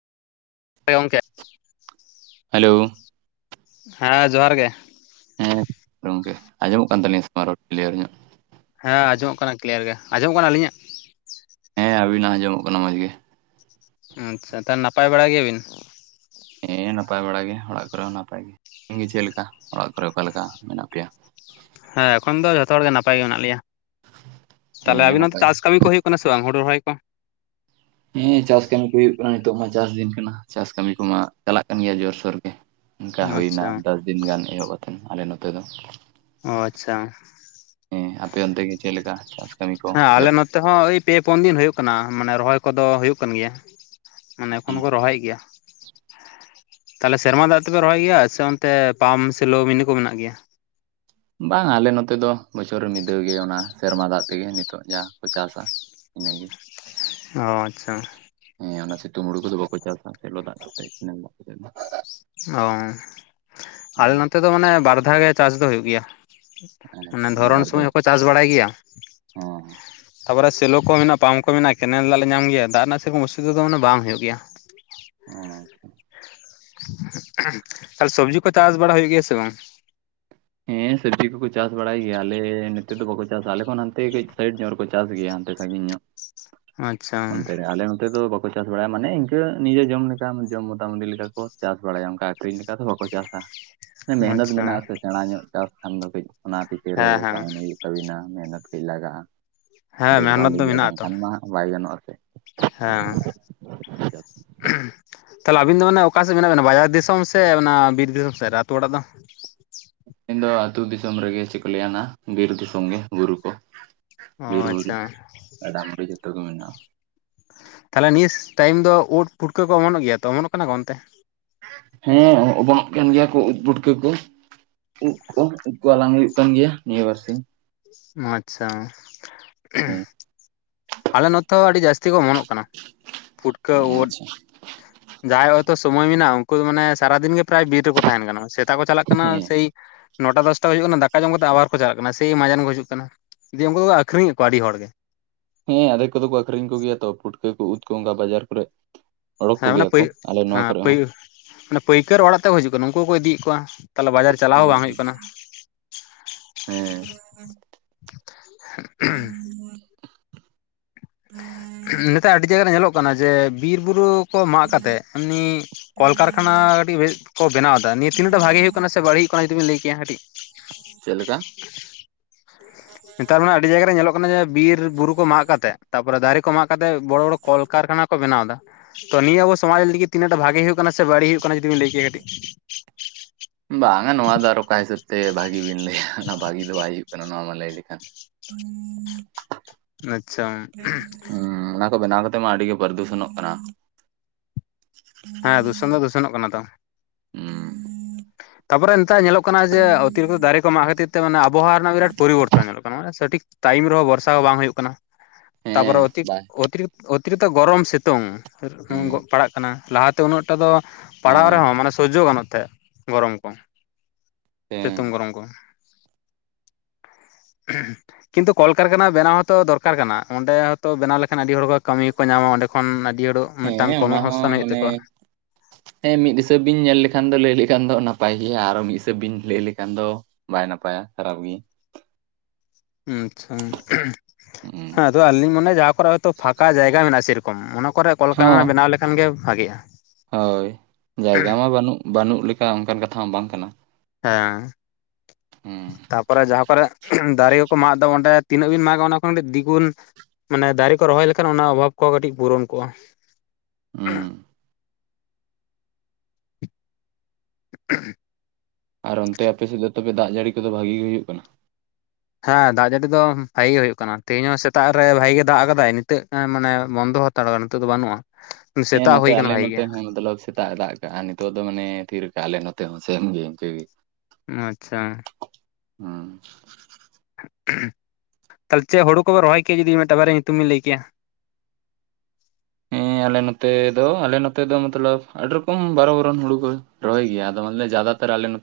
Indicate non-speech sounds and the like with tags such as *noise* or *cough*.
ᱦᱮ ᱜᱚᱝᱠᱮ ᱦᱮᱞᱳ ᱦᱮᱸ ᱡᱚᱦᱟᱨ ᱜᱮ᱾ ᱦᱮᱸ ᱜᱚᱝᱠᱮ ᱟᱸᱡᱚᱢᱚᱜ ᱠᱟᱱ ᱛᱟᱹᱞᱤᱧᱼᱟ ᱥᱮ ᱵᱟᱝ ᱨᱚᱲ ᱠᱞᱤᱭᱟᱨ ᱧᱚᱜ? ᱦᱮᱸ ᱟᱸᱡᱚᱢᱚᱜ ᱠᱟᱱᱟ ᱠᱞᱤᱭᱟᱨ ᱜᱮ ᱟᱸᱡᱚᱢᱚᱜ ᱠᱟᱱᱟ ᱟᱹᱞᱤᱧᱟᱜ? ᱦᱮᱸ ᱟᱵᱤᱱᱟᱜ ᱟᱸᱡᱚᱢᱚᱜ ᱠᱟᱱᱟ ᱢᱚᱡᱽ ᱜᱮ᱾ ᱟᱸᱪᱪᱷᱟ ᱛᱟᱦᱚᱞᱮ ᱱᱟᱯᱟᱭ ᱵᱟᱲᱟ ᱜᱮᱭᱟᱵᱤᱱ? ᱦᱮᱸ ᱱᱟᱯᱟᱭ ᱵᱟᱲᱟ ᱜᱮ ᱚᱲᱟᱜ ᱠᱚᱨᱮ ᱦᱚᱸ ᱱᱟᱯᱟᱭ ᱜᱮ ᱟᱵᱤᱱ ᱜᱮ ᱪᱮᱫ ᱞᱮᱠᱟ ᱚᱲᱟᱜ ᱠᱚᱨᱮ ᱚᱠᱟ ᱞᱮᱠᱟ ᱢᱮᱱᱟᱜ ᱯᱮᱭᱟ? ᱦᱮᱸ ᱮᱠᱷᱚᱱ ᱫᱚ ᱡᱷᱚᱛᱚ ᱦᱚᱲ ᱜᱮ ᱱᱟᱯᱟᱭ ᱜᱮ ᱢᱮᱱᱟᱜ ᱞᱮᱭᱟ ᱛᱟᱦᱞᱮ ᱦᱮᱸ ᱟᱵᱤᱱ ᱦᱚᱸ ᱱᱟᱯᱟᱭ ᱪᱟᱥ ᱠᱟᱹᱢᱤ ᱠᱚ ᱦᱩᱭᱩᱜ ᱠᱟᱱᱟ ᱥᱮ ᱵᱟᱝ ᱦᱩᱲᱩ ᱨᱚᱦᱚᱭ ᱠᱚ? ᱦᱮᱸ ᱪᱟᱥ ᱠᱟᱹᱢᱤ ᱠᱚ ᱦᱩᱭᱩᱜ ᱠᱟᱱᱟ ᱱᱤᱛᱚᱜ ᱢᱟ ᱪᱟᱥ ᱫᱤᱱ ᱠᱟᱱᱟ ᱪᱟᱥ ᱠᱟᱹᱢᱤ ᱠᱚᱢᱟ ᱪᱟᱞᱟᱜ ᱠᱟᱱ ᱜᱮᱭᱟ ᱡᱳᱨᱥᱳᱨ ᱜᱮ᱾ ᱚᱱᱠᱟ ᱦᱩᱭᱱᱟ ᱟᱪᱪᱷᱟ ᱫᱚᱥ ᱫᱤᱱ ᱜᱟᱱ ᱮᱦᱚᱵ ᱠᱟᱛᱮᱫ ᱟᱞᱮ ᱱᱚᱛᱮ ᱫᱚ᱾ ᱚ ᱟᱪᱪᱷᱟ ᱦᱮ ᱟᱯᱮ ᱚᱱᱛᱮ ᱜᱮ ᱪᱮᱫ ᱞᱮᱠᱟ ᱪᱟᱥ ᱠᱟᱹᱢᱤ ᱠᱚ ᱮᱦᱚᱵ? ᱛᱮ ᱦᱚᱸ ᱳᱭ ᱯᱮ ᱯᱩᱱ ᱫᱤᱱ ᱦᱩᱭᱩᱜ ᱠᱟᱱᱟ ᱢᱟᱱᱮ ᱨᱚᱦᱚᱭ ᱠᱚᱫᱚ ᱦᱩᱭᱩᱜ ᱠᱟᱱ ᱜᱮᱭᱟ ᱾ ᱢᱟᱱᱮ ᱮᱠᱷᱚᱱ ᱠᱚ ᱨᱚᱦᱚᱭ ᱮᱫ ᱜᱮᱭᱟ᱾ ᱛᱟᱞᱦᱮ ᱥᱮᱨᱢᱟ ᱫᱟᱜ ᱛᱮᱯᱮ ᱨᱚᱦᱚᱭ ᱜᱮᱭᱟ ᱥᱮ ᱚᱱᱛᱮ ᱯᱟᱢᱯ, ᱥᱮᱞᱳ, ᱢᱤᱱᱤ ᱠᱚ ᱢᱮᱱᱟᱜ ᱜᱮᱭᱟ? ᱵᱟᱝ ᱟᱞᱮ ᱱᱚᱛᱮ ᱫᱚ ᱵᱚᱪᱷᱚᱨ ᱢᱤᱫ ᱫᱷᱟᱹᱣ ᱜᱮ ᱚᱱᱟ ᱥᱮᱨᱢᱟ ᱫᱟᱜ ᱛᱮᱜᱮ ᱱᱤᱛᱚᱜ ᱡᱟ ᱠᱚ ᱪᱟᱥᱟ᱾ ᱤᱱᱟᱹ ᱜᱮ ᱚ ᱟᱪᱪᱷᱟ ᱦᱮᱸ ᱚᱱᱟ ᱥᱤᱛᱩᱝ ᱦᱩᱲᱩ ᱠᱚᱫᱚ ᱵᱟᱠᱚ ᱪᱟᱥᱟ ᱥᱮᱞᱚ ᱫᱟᱜ ᱠᱚᱛᱮ᱾ ᱚ ᱟᱞᱮ ᱱᱚᱛᱮ ᱫᱚ ᱢᱟᱱᱮ ᱵᱟᱨ ᱫᱷᱟᱣ ᱜᱮ ᱪᱟᱥ ᱫᱚ ᱦᱩᱭᱩᱜ ᱜᱮᱭᱟ᱾ ᱦᱮᱸ ᱢᱟᱱᱮ ᱟᱪᱪᱷᱟ ᱫᱷᱚᱨᱚᱱ ᱵᱟᱨ ᱥᱚᱢᱚᱭ ᱫᱷᱟᱣ ᱦᱚᱸ ᱠᱚ ᱪᱟᱥ ᱵᱟᱲᱟᱭ ᱜᱮᱭᱟ? ᱦᱚᱸ ᱛᱟᱯᱚᱨᱮ ᱥᱮᱞᱚ ᱠᱚ ᱢᱮᱱᱟᱜᱼᱟ ᱯᱟᱢᱯ ᱠᱚ ᱢᱮᱱᱟᱜᱼᱟ ᱠᱮᱱᱮᱞ ᱫᱟᱜ ᱞᱮ ᱧᱟᱢ ᱜᱮᱭᱟ ᱫᱟᱜ ᱨᱮᱱᱟᱜ ᱥᱮ ᱨᱚᱠᱚᱢ ᱚᱥᱩᱵᱤᱫᱷᱟ ᱫᱚ ᱢᱮ ᱵᱟᱝ ᱦᱩᱭᱩᱜ ᱜᱮᱭᱟ᱾ *inaudible* ᱛᱟᱦᱞᱮ ᱥᱚᱵᱽᱡᱤ ᱠᱚ ᱪᱟᱥ ᱵᱟᱲᱟ ᱦᱩᱭᱩᱜ ᱜᱮᱭᱟ ᱥᱮ ᱵᱟᱝ ᱦᱮᱸ ᱥᱚᱵᱽᱡᱤ ᱠᱚ ᱠᱚ ᱪᱟᱥ ᱵᱟᱲᱟᱭ ᱜᱮᱭᱟ ᱟᱞᱮ ᱱᱚᱛᱮ ᱫᱚ ᱵᱟᱠᱚ ᱪᱟᱥᱟ ᱟᱞᱮ ᱠᱷᱚᱱ ᱦᱟᱱᱛᱮ ᱠᱟᱹᱡ ᱥᱟᱭᱤᱰ ᱧᱚᱜ ᱨᱮᱠᱚ ᱪᱟᱥ ᱜᱮᱭᱟ ᱦᱟᱱᱛᱮᱼᱼ ᱥᱟ. ᱜᱤᱧ ᱧᱚᱜ ᱟᱪᱪᱷᱟ ᱚᱱᱛᱮ ᱨᱮ ᱟᱞᱮ ᱱᱚᱛᱮ ᱫᱚ ᱵᱟᱠᱚᱼᱼ ᱠᱚ ᱪᱟᱥ ᱵᱟᱲᱟᱭᱟ ᱢᱟᱱᱮ ᱤᱱᱠᱟᱹ ᱱᱤᱡᱮ ᱡᱚᱢ ᱞᱮᱠᱟ ᱡᱚᱢ ᱢᱳᱴᱟᱢᱩᱴᱤ ᱞᱮᱠᱟ ᱠᱚ ᱪᱟᱥ ᱵᱟᱲᱟᱭᱟ ᱚᱱᱠᱟ ᱟᱹᱷᱨᱤᱧ ᱞᱮᱠᱟ ᱫᱚ ᱵᱟᱠᱚ ᱪᱟᱥᱟ ᱢᱮᱦᱱᱚᱛ ᱟᱪᱪᱷᱟ ᱢᱮᱱᱟᱜ ᱟᱥᱮ ᱥᱮᱬᱟ ᱧᱚᱜ ᱪᱟᱥ ᱠᱷᱟᱱ ᱫᱚ ᱠᱟᱹᱡ ᱚᱱᱟ ᱯᱤᱪᱷᱟᱹ ᱨᱮ ᱦᱮᱸ ᱦᱮᱸ ᱛᱟᱦᱮᱱ ᱦᱩᱭᱩᱜᱼᱟ ᱛᱚᱵᱮᱱᱟ ᱢᱮᱦᱱᱚᱛ ᱠᱟᱡ ᱞᱟᱜᱼᱟ ᱦᱮᱸ ᱫᱮᱠᱷᱵᱷᱟᱞ ᱢᱮᱦᱱᱚᱛ ᱫᱚ ᱦᱩᱭᱩᱜᱼᱟ ᱢᱮᱱᱟᱜ ᱵᱟᱝ ᱟᱛᱚ ᱠᱷᱟᱱ ᱢᱟ ᱵᱟᱭ ᱜᱟᱱᱚᱜ ᱟ ᱥᱮᱼᱼ ᱦᱮᱸ *unintelligible* ᱛᱟᱦᱚᱞᱮ ᱟᱵᱤᱱ ᱫᱚ ᱢᱟᱱᱮ ᱚᱠᱟ ᱥᱮᱫ ᱵᱮ ᱢᱮᱱᱟᱜ ᱵᱤᱱᱟ ᱵᱟᱡᱟᱨ ᱫᱤᱥᱚᱢ ᱥᱮ ᱚᱱᱟ ᱵᱤᱨ ᱫᱤᱥᱚᱢ ᱥᱮᱫ ᱨᱮ ᱟ ᱟᱹᱛᱩ ᱚᱲᱟᱜ ᱫᱚ ᱤᱧ ᱫᱚ ᱟᱹᱛᱩ ᱫᱤᱥᱚᱢ ᱨᱮᱜᱮ ᱪᱤᱠᱚ ᱞᱟᱭᱟ ᱱᱟᱜ ᱵᱤᱨ ᱫᱤᱥᱚᱢ ᱜᱮ ᱵᱩᱨᱩ ᱠᱚᱼᱼ ᱚ ᱵᱤᱨ ᱵᱩᱨᱩ ᱟᱪᱪᱷᱟ ᱜᱟᱰᱟ ᱢᱩᱰᱩ ᱡᱚᱛᱚ ᱜᱮ ᱢᱮᱱᱟᱜᱼᱟ ᱛᱟᱦᱚᱞᱮ ᱱᱮᱥ ᱴᱟᱭᱤᱢ ᱫᱚ ᱩᱫ ᱯᱷᱩᱴᱠᱟᱹ ᱠᱚ ᱚᱢᱚᱱᱚᱜ ᱜᱮᱭᱟ ᱛᱚ ᱚᱢᱚᱱᱚᱜ ᱠᱟᱱᱟ ᱠᱚ ᱚᱱᱛᱮ? ᱦᱮᱸ ᱚᱵᱚᱱᱚᱜ ᱠᱟᱱ ᱜᱮᱭᱟ ᱠᱚ ᱩᱫ ᱯᱩᱴᱠᱟᱹ ᱠᱚᱼᱼ ᱩᱫ ᱠᱚ ᱩᱫ ᱠᱚ ᱦᱟᱞᱟᱝ ᱦᱩᱭᱩᱜ ᱠᱟᱱ ᱜᱮᱭᱟ ᱱᱤᱭᱟᱹ ᱵᱟᱨ ᱥᱤᱧᱼᱼ ᱟᱪᱪᱷᱟ *unintelligible* ᱟᱞᱮ ᱱᱚᱛᱮ ᱦᱚᱸ ᱟᱹᱰᱤ ᱡᱟᱹᱥᱛᱤ ᱠᱚ ᱚᱢᱚᱱᱚᱜ ᱠᱟᱱᱟ ᱯᱩᱴᱠᱟᱹ ᱦᱮᱸ ᱩᱫᱼᱼ ᱟᱪᱪᱷᱟ ᱡᱟᱦᱟᱸᱭ ᱦᱚᱭᱛᱚ ᱥᱚᱢᱚᱭ ᱢᱮᱱᱟᱜᱼᱟ ᱩᱱᱠᱩ ᱫᱚ ᱢᱟᱱᱮ ᱥᱟᱨᱟ ᱫᱤᱱ ᱜᱮ ᱯᱨᱟᱭ ᱵᱤᱨ ᱨᱮᱠᱚ ᱛᱟᱦᱮᱱ ᱠᱟᱱᱟ ᱥᱮᱛᱟ ᱠᱚ ᱪᱟᱞᱟᱜ ᱠᱟᱱᱟ ᱦᱮᱸ ᱥᱮᱭ ᱱᱚᱴᱟ ᱫᱚᱥᱴᱟ ᱦᱩᱭᱩᱜ ᱠᱟᱱᱟ ᱫᱟᱠᱟ ᱡᱚᱢ ᱠᱟᱛᱮ ᱟᱵᱟᱨ ᱠᱚ ᱪᱟᱞᱟᱜ ᱠᱟᱱᱟ ᱥᱮᱭ ᱢᱟᱡᱟᱱ ᱠᱚ ᱦᱤᱡᱼᱼ ᱠᱟᱱᱟ ᱫᱤᱭ ᱩᱱᱠᱩ ᱫᱚᱠᱚ ᱟᱠᱷᱨᱤᱧ ᱮᱫ ᱠᱚᱣᱟ ᱟᱹᱰᱤ ᱦᱚᱲ ᱜᱮ ᱦᱮᱸ ᱟᱫᱮᱠ ᱠᱚᱫᱚ ᱠᱚ ᱟᱠᱷᱨᱤᱧ ᱠᱚ ᱜᱮᱭᱟ ᱛᱚ ᱯᱩᱴᱠᱟᱹ ᱠᱚ ᱩᱫ ᱠᱚ ᱚᱝᱠᱟ ᱵᱟᱡᱟᱨ ᱠᱚᱨᱮᱜ ᱦᱮᱸ ᱟᱱᱮ ᱯᱟᱹᱭ ᱦᱮᱸ ᱯᱟ. ᱭ ᱦᱚᱸ ᱢᱟᱱᱮ ᱯᱟᱹᱭᱠᱟᱹᱨ ᱚᱲᱟᱜ ᱛᱮᱠᱚ ᱦᱤᱡᱩᱜ ᱠᱟᱱᱟ ᱩᱝᱠᱩ ᱠᱚᱠᱚ ᱤᱫᱤᱭ ᱮᱫ ᱠᱚᱣᱟ ᱛᱟᱦᱚᱞᱮ ᱵᱟᱡᱟᱨᱼᱼ ᱪᱟᱞᱟᱣ ᱵᱟᱝ ᱦᱩᱭᱩᱜ ᱠᱟᱱᱟ ᱦᱮᱸ ᱱᱮᱛᱟᱨ ᱟᱹᱰᱤ ᱡᱟᱭᱜᱟ ᱨᱮ ᱧᱮᱞᱚᱜ ᱠᱟᱱᱟ ᱡᱮ ᱵᱤᱨ ᱵᱩᱨᱩ ᱠᱚ ᱢᱟᱜ ᱠᱟᱛᱮᱫ ᱮᱢᱱᱤᱼᱼ ᱠᱚᱞᱠᱟᱨᱠᱷᱟᱱᱟ ᱠᱟᱹᱴᱤᱡ ᱵᱮᱥᱴ ᱠᱚ ᱵᱮᱱᱟᱣ ᱫᱟ ᱱᱤᱭᱟᱹ ᱛᱤᱱᱟᱹᱜ ᱴᱟᱜ ᱵᱷᱟᱜᱮ ᱦᱩᱭᱩᱜ ᱠᱟᱱᱟ ᱥᱮ ᱵᱟᱹᱲᱤᱡ ᱦᱩᱭᱩᱜ ᱠᱟᱱᱟ ᱡᱚᱫᱤᱵᱤᱱ ᱞᱟᱹᱭ ᱠᱮᱭᱟ ᱠᱟᱹᱴᱤᱡᱼᱼ ᱪᱮᱫ ᱞᱮᱠᱟᱼᱼ ᱱᱮᱛᱟᱨ ᱢᱟ ᱟᱹᱰᱤ ᱡᱟᱭᱜᱟ ᱨᱮ ᱧᱮᱞᱚᱜ ᱠᱟᱱᱟ ᱡᱮ ᱵᱤᱨ ᱵᱩᱨᱩ ᱠᱚ ᱢᱟᱜ ᱠᱟᱛᱮᱜ ᱛᱟᱯᱚᱨᱮ ᱫᱟᱨᱮ ᱠᱚ ᱢᱟᱜ ᱠᱟᱛᱮ ᱵᱚᱲᱚ ᱵᱚᱲᱚᱼᱼ ᱠᱚᱞᱠᱟᱨᱠᱷᱟᱱᱟ ᱠᱚ ᱵᱮᱱᱟᱣ ᱮᱫᱟ ᱛᱚ ᱱᱤᱭᱟᱹ ᱟᱵᱚ ᱥᱚᱢᱟᱡᱽ ᱞᱟᱹᱜᱤᱫ ᱛᱤᱱᱟᱹᱜ ᱴᱟᱜ ᱵᱷᱟᱜᱤ ᱦᱩᱭᱩᱜ ᱠᱟᱱᱟ ᱥᱮ ᱵᱟᱹᱲᱤᱡ ᱦᱩᱭᱩᱜ ᱠᱟᱱᱟ ᱡᱩᱫᱤ ᱵᱤᱱ ᱞᱟᱹᱭ ᱠᱮᱭᱟ ᱠᱟᱹᱴᱤᱡ ᱵᱟᱝᱟ ᱱᱚᱣᱟ ᱫᱚ ᱟᱨ ᱚᱠᱟ ᱦᱤᱥᱟᱹᱵ ᱛᱮ ᱵᱷᱟᱹᱜᱤ ᱵᱤᱱ ᱞᱟᱹᱭᱟ ᱚᱱᱟ ᱵᱷᱟᱹᱜᱤ ᱫᱚ ᱵᱟᱭ ᱦᱩᱭᱩᱜ ᱠᱟᱱᱟ ᱱᱚᱣᱟ ᱢᱟ ᱞᱟᱹᱭ ᱞᱮᱠᱷᱟᱱ *inaudible* ᱦᱩᱸ ᱚᱱᱟ ᱠᱚ ᱵᱮᱱᱟᱣ ᱠᱟᱛᱮ ᱢᱟ ᱟᱹᱰᱤ ᱜᱮ ᱵᱟᱨᱫᱩᱥᱚᱱᱚᱜ ᱠᱟᱱᱟ ᱦᱮᱸ ᱫᱩᱥᱚᱱ ᱫᱚ ᱫᱩᱥᱚᱱᱚᱜ ᱠᱟᱱᱟ ᱛᱚ ᱦᱮᱸ ᱛᱟᱯᱚᱨ ᱱᱮᱛᱟᱨ ᱧᱮᱞᱚᱜ ᱠᱟᱱᱟ ᱡᱮ ᱚᱛᱤᱨᱤᱠᱛᱚ ᱫᱟᱨᱮ ᱠᱚ ᱢᱟᱜ ᱠᱷᱟᱹᱛᱤᱨ ᱛᱮ ᱟᱵᱚᱦᱟᱣᱟ ᱨᱮᱱᱟᱜ ᱵᱤᱨᱟᱴ ᱯᱚᱨᱤᱵᱚᱨᱛᱚᱱ ᱧᱮᱞᱚᱜ ᱠᱟᱱᱟ ᱢᱟᱱᱮ ᱥᱚᱴᱷᱤᱠ ᱴᱟᱭᱤᱢ ᱨᱮᱦᱚᱸ ᱵᱚᱨᱥᱟ ᱦᱚᱸ ᱵᱟᱝ ᱦᱩᱭᱩᱜ ᱠᱟᱱᱟ, ᱦᱮᱸ ᱛᱟᱯᱚᱨᱮᱚᱛᱤᱠ ᱵᱟᱭ ᱚᱛᱤᱨᱤᱠ ᱚᱛᱤᱨᱤᱠᱛᱚ ᱜᱚᱨᱚᱢ ᱥᱤᱛᱩᱝ ᱦᱩᱸ ᱯᱟᱲᱟᱜ ᱠᱟᱱᱟ ᱞᱟᱦᱟᱛᱮ ᱩᱱᱟᱹᱜᱴᱟ ᱫᱚ ᱯᱟᱲᱦᱟᱣ ᱦᱮᱸ ᱨᱮᱦᱚᱸ ᱢᱟᱱᱮ ᱥᱚᱡᱚ ᱜᱟᱱᱚᱜ ᱛᱮ ᱜᱚᱨᱚᱢ ᱠᱚ ᱦᱮᱸ ᱥᱤᱛᱩᱝ ᱜᱚᱨᱚᱢ ᱠᱚ᱾ *unintelligible* ᱠᱤᱱᱛᱩ ᱠᱚᱞᱠᱟᱨᱠᱷᱟᱱᱟ ᱵᱮᱱᱟᱣ ᱦᱚᱸᱛᱚ ᱫᱚᱨᱠᱟᱨ ᱠᱟᱱᱟ ᱚᱸᱰᱮ ᱦᱚᱸᱛᱚ ᱵᱮᱱᱟᱣ ᱞᱮᱠᱷᱟᱱ ᱟᱹᱰᱤ ᱦᱚᱲ ᱠᱚ ᱠᱟᱹᱢᱤ ᱠᱚ ᱧᱟᱢᱟ ᱚᱸᱰᱮ ᱠᱷᱚᱱ ᱟᱹᱰᱤ ᱦᱚᱲ ᱢᱤᱫᱴᱟᱝ ᱦᱮᱸ ᱚᱱᱟ ᱦᱚᱸ ᱠᱚᱢᱚᱦᱚᱥᱛᱷᱟᱱ ᱦᱩᱭᱩᱜ ᱢᱟᱱᱮ ᱛᱟᱠᱚᱣᱟ᱾ ᱦᱮᱸ ᱢᱤᱫ ᱦᱤᱥᱟᱹᱵ ᱵᱤᱧ ᱧᱮᱞ ᱞᱮᱠᱷᱟᱱ ᱫᱚ ᱞᱟᱹᱭ ᱞᱮᱠᱷᱟᱱ ᱫᱚ ᱱᱟᱯᱟᱭ ᱜᱮᱭᱟ, ᱟᱨᱚ ᱢᱤᱫ ᱦᱤᱥᱟᱹᱵ ᱵᱤᱱ ᱞᱟᱹᱭ ᱞᱮᱠᱷᱟᱱ ᱫᱚ ᱵᱟᱭ ᱱᱟᱯᱟᱭᱟ ᱠᱷᱟᱨᱟᱯ ᱜᱤ᱾ ᱟᱪᱪᱷᱟ ᱦᱮᱸ ᱦᱩᱸ ᱟᱫᱚ ᱟᱹᱞᱤᱧ ᱞᱤᱧ ᱢᱚᱱᱮᱭᱟ ᱡᱟᱦᱟᱸ ᱠᱚᱨᱮ ᱦᱭᱛᱚ ᱯᱷᱟᱸᱠᱟ ᱡᱟᱭᱜᱟ ᱢᱮᱱᱟᱜᱼᱟ ᱥᱮᱨᱚ ᱠᱚᱢ ᱚᱱᱟ ᱠᱚᱨᱮ ᱦᱚᱸ ᱠᱚᱞᱠᱟᱨᱠᱷᱟᱱᱟ ᱵᱮᱱᱟᱣ ᱞᱮᱠᱷᱟᱱ ᱜᱮ ᱵᱷᱟᱜᱮᱜᱼᱟ᱾ ᱦᱳᱭ ᱡᱟᱭᱜᱟ ᱢᱟ ᱵᱟᱹᱱᱩᱜ ᱵᱟᱹᱱᱩᱜ ᱞᱮᱠᱟ ᱚᱱᱠᱟᱱ ᱠᱟᱛᱷᱟ ᱢᱟ ᱵᱟᱝ ᱠᱟᱱᱟ᱾ ᱦᱮᱸ ᱦᱩᱸ ᱛᱟᱯᱚᱨᱮ ᱡᱟᱦᱟᱸ ᱠᱚᱨᱮ ᱫᱟᱨᱮ ᱠᱚ ᱢᱟᱜ ᱫᱟ ᱚᱸᱰᱮ ᱛᱤᱱᱟᱹᱜ ᱵᱤᱱ ᱢᱟᱜᱟ ᱚᱱᱟ ᱠᱷᱚᱱ ᱫᱤᱜᱩᱱ ᱢᱟᱱᱮ ᱫᱟᱨᱮ ᱠᱚ ᱨᱚᱦᱚᱭ ᱞᱮᱠᱷᱟᱱ ᱚᱱᱟ ᱚᱵᱷᱟᱵᱽ ᱠᱚᱦᱚᱸ ᱠᱟᱹᱴᱤᱡ ᱯᱩᱨᱚᱱ ᱠᱚᱜᱼᱟ᱾ ᱦᱩᱸ *inaudible* ᱟᱨ ᱚᱱᱛᱮ ᱟᱯᱮᱥᱮᱫ ᱫᱚ ᱛᱚᱵᱮ ᱫᱟᱜ ᱡᱟᱹᱲᱤ ᱠᱚᱫᱚ ᱵᱷᱟᱜᱤ ᱜᱮ ᱦᱩᱭᱩᱜ ᱠᱟᱱᱟ? ᱦᱮᱸ ᱫᱟᱜ ᱡᱟᱹᱲᱤ ᱫᱚ ᱵᱷᱟᱜᱤ ᱜᱮ ᱦᱩᱭᱩᱜ ᱠᱟᱱᱟ ᱛᱮᱦᱮᱧ ᱦᱚᱸ ᱥᱮᱛᱟᱜ ᱨᱮ ᱵᱷᱟᱜᱤ ᱜᱮ ᱫᱟᱜ ᱠᱟᱫᱟᱭ ᱱᱤᱛᱟᱹᱜ ᱢᱟᱱᱮ ᱵᱚᱱᱫᱚ ᱦᱟ ᱛᱟᱲ ᱱᱤᱛᱚᱜ ᱫᱚ ᱵᱟᱹᱱᱩᱜᱼᱟ ᱾ ᱦᱮᱸ ᱱᱚᱛᱮ ᱟᱞᱮ ᱱᱚᱛᱮ ᱦᱚᱸ ᱢᱚᱛᱞᱚᱵᱽ ᱥᱮ ᱛᱟᱜ ᱫᱟᱜ ᱠᱟᱜᱼᱟ, ᱱᱤᱛᱚᱜ ᱫᱚ ᱢᱟᱱᱮ ᱛᱷᱤᱨ ᱠᱟᱜᱼᱟ ᱟᱞᱮ ᱱᱚᱛᱮ ᱦᱚᱸ ᱥᱮᱢ ᱜᱮ ᱤᱱᱠᱟᱹᱜ ᱜᱤ ᱾ ᱟᱪᱪᱷᱟ᱾ ᱦᱩᱸ᱾ ᱛᱟᱦᱚᱞᱮ ᱪᱮᱫ ᱦᱩᱲᱩ ᱠᱚᱯᱮ ᱨᱚᱦᱚᱭ ᱠᱮᱜᱼᱟ ᱡᱩᱫᱤ ᱢᱤᱫᱴᱟᱝ ᱵᱟᱨᱭᱟ ᱧᱩᱛᱩᱢ ᱵᱤᱧ ᱞᱟᱹᱭ ᱠᱮᱭᱟ᱾ ᱦᱮᱸ ᱟᱞᱮ ᱱᱚᱛᱮ ᱫᱚ ᱟᱞᱮ ᱱᱚᱛᱮ ᱫᱚ ᱢᱚᱛᱞᱚᱵᱽ ᱟᱹᱰᱤ ᱨᱚᱠᱚᱢ ᱵᱟᱨᱚ ᱵᱚᱨᱚᱱ ᱦᱩᱲᱩ ᱠᱚ ᱨᱚᱦᱚᱭ ᱜᱮᱭᱟ ᱟᱫᱚ ᱢᱟᱱᱮ ᱡᱟᱫᱟᱛᱚᱨ ᱟᱞᱮ ᱱᱚ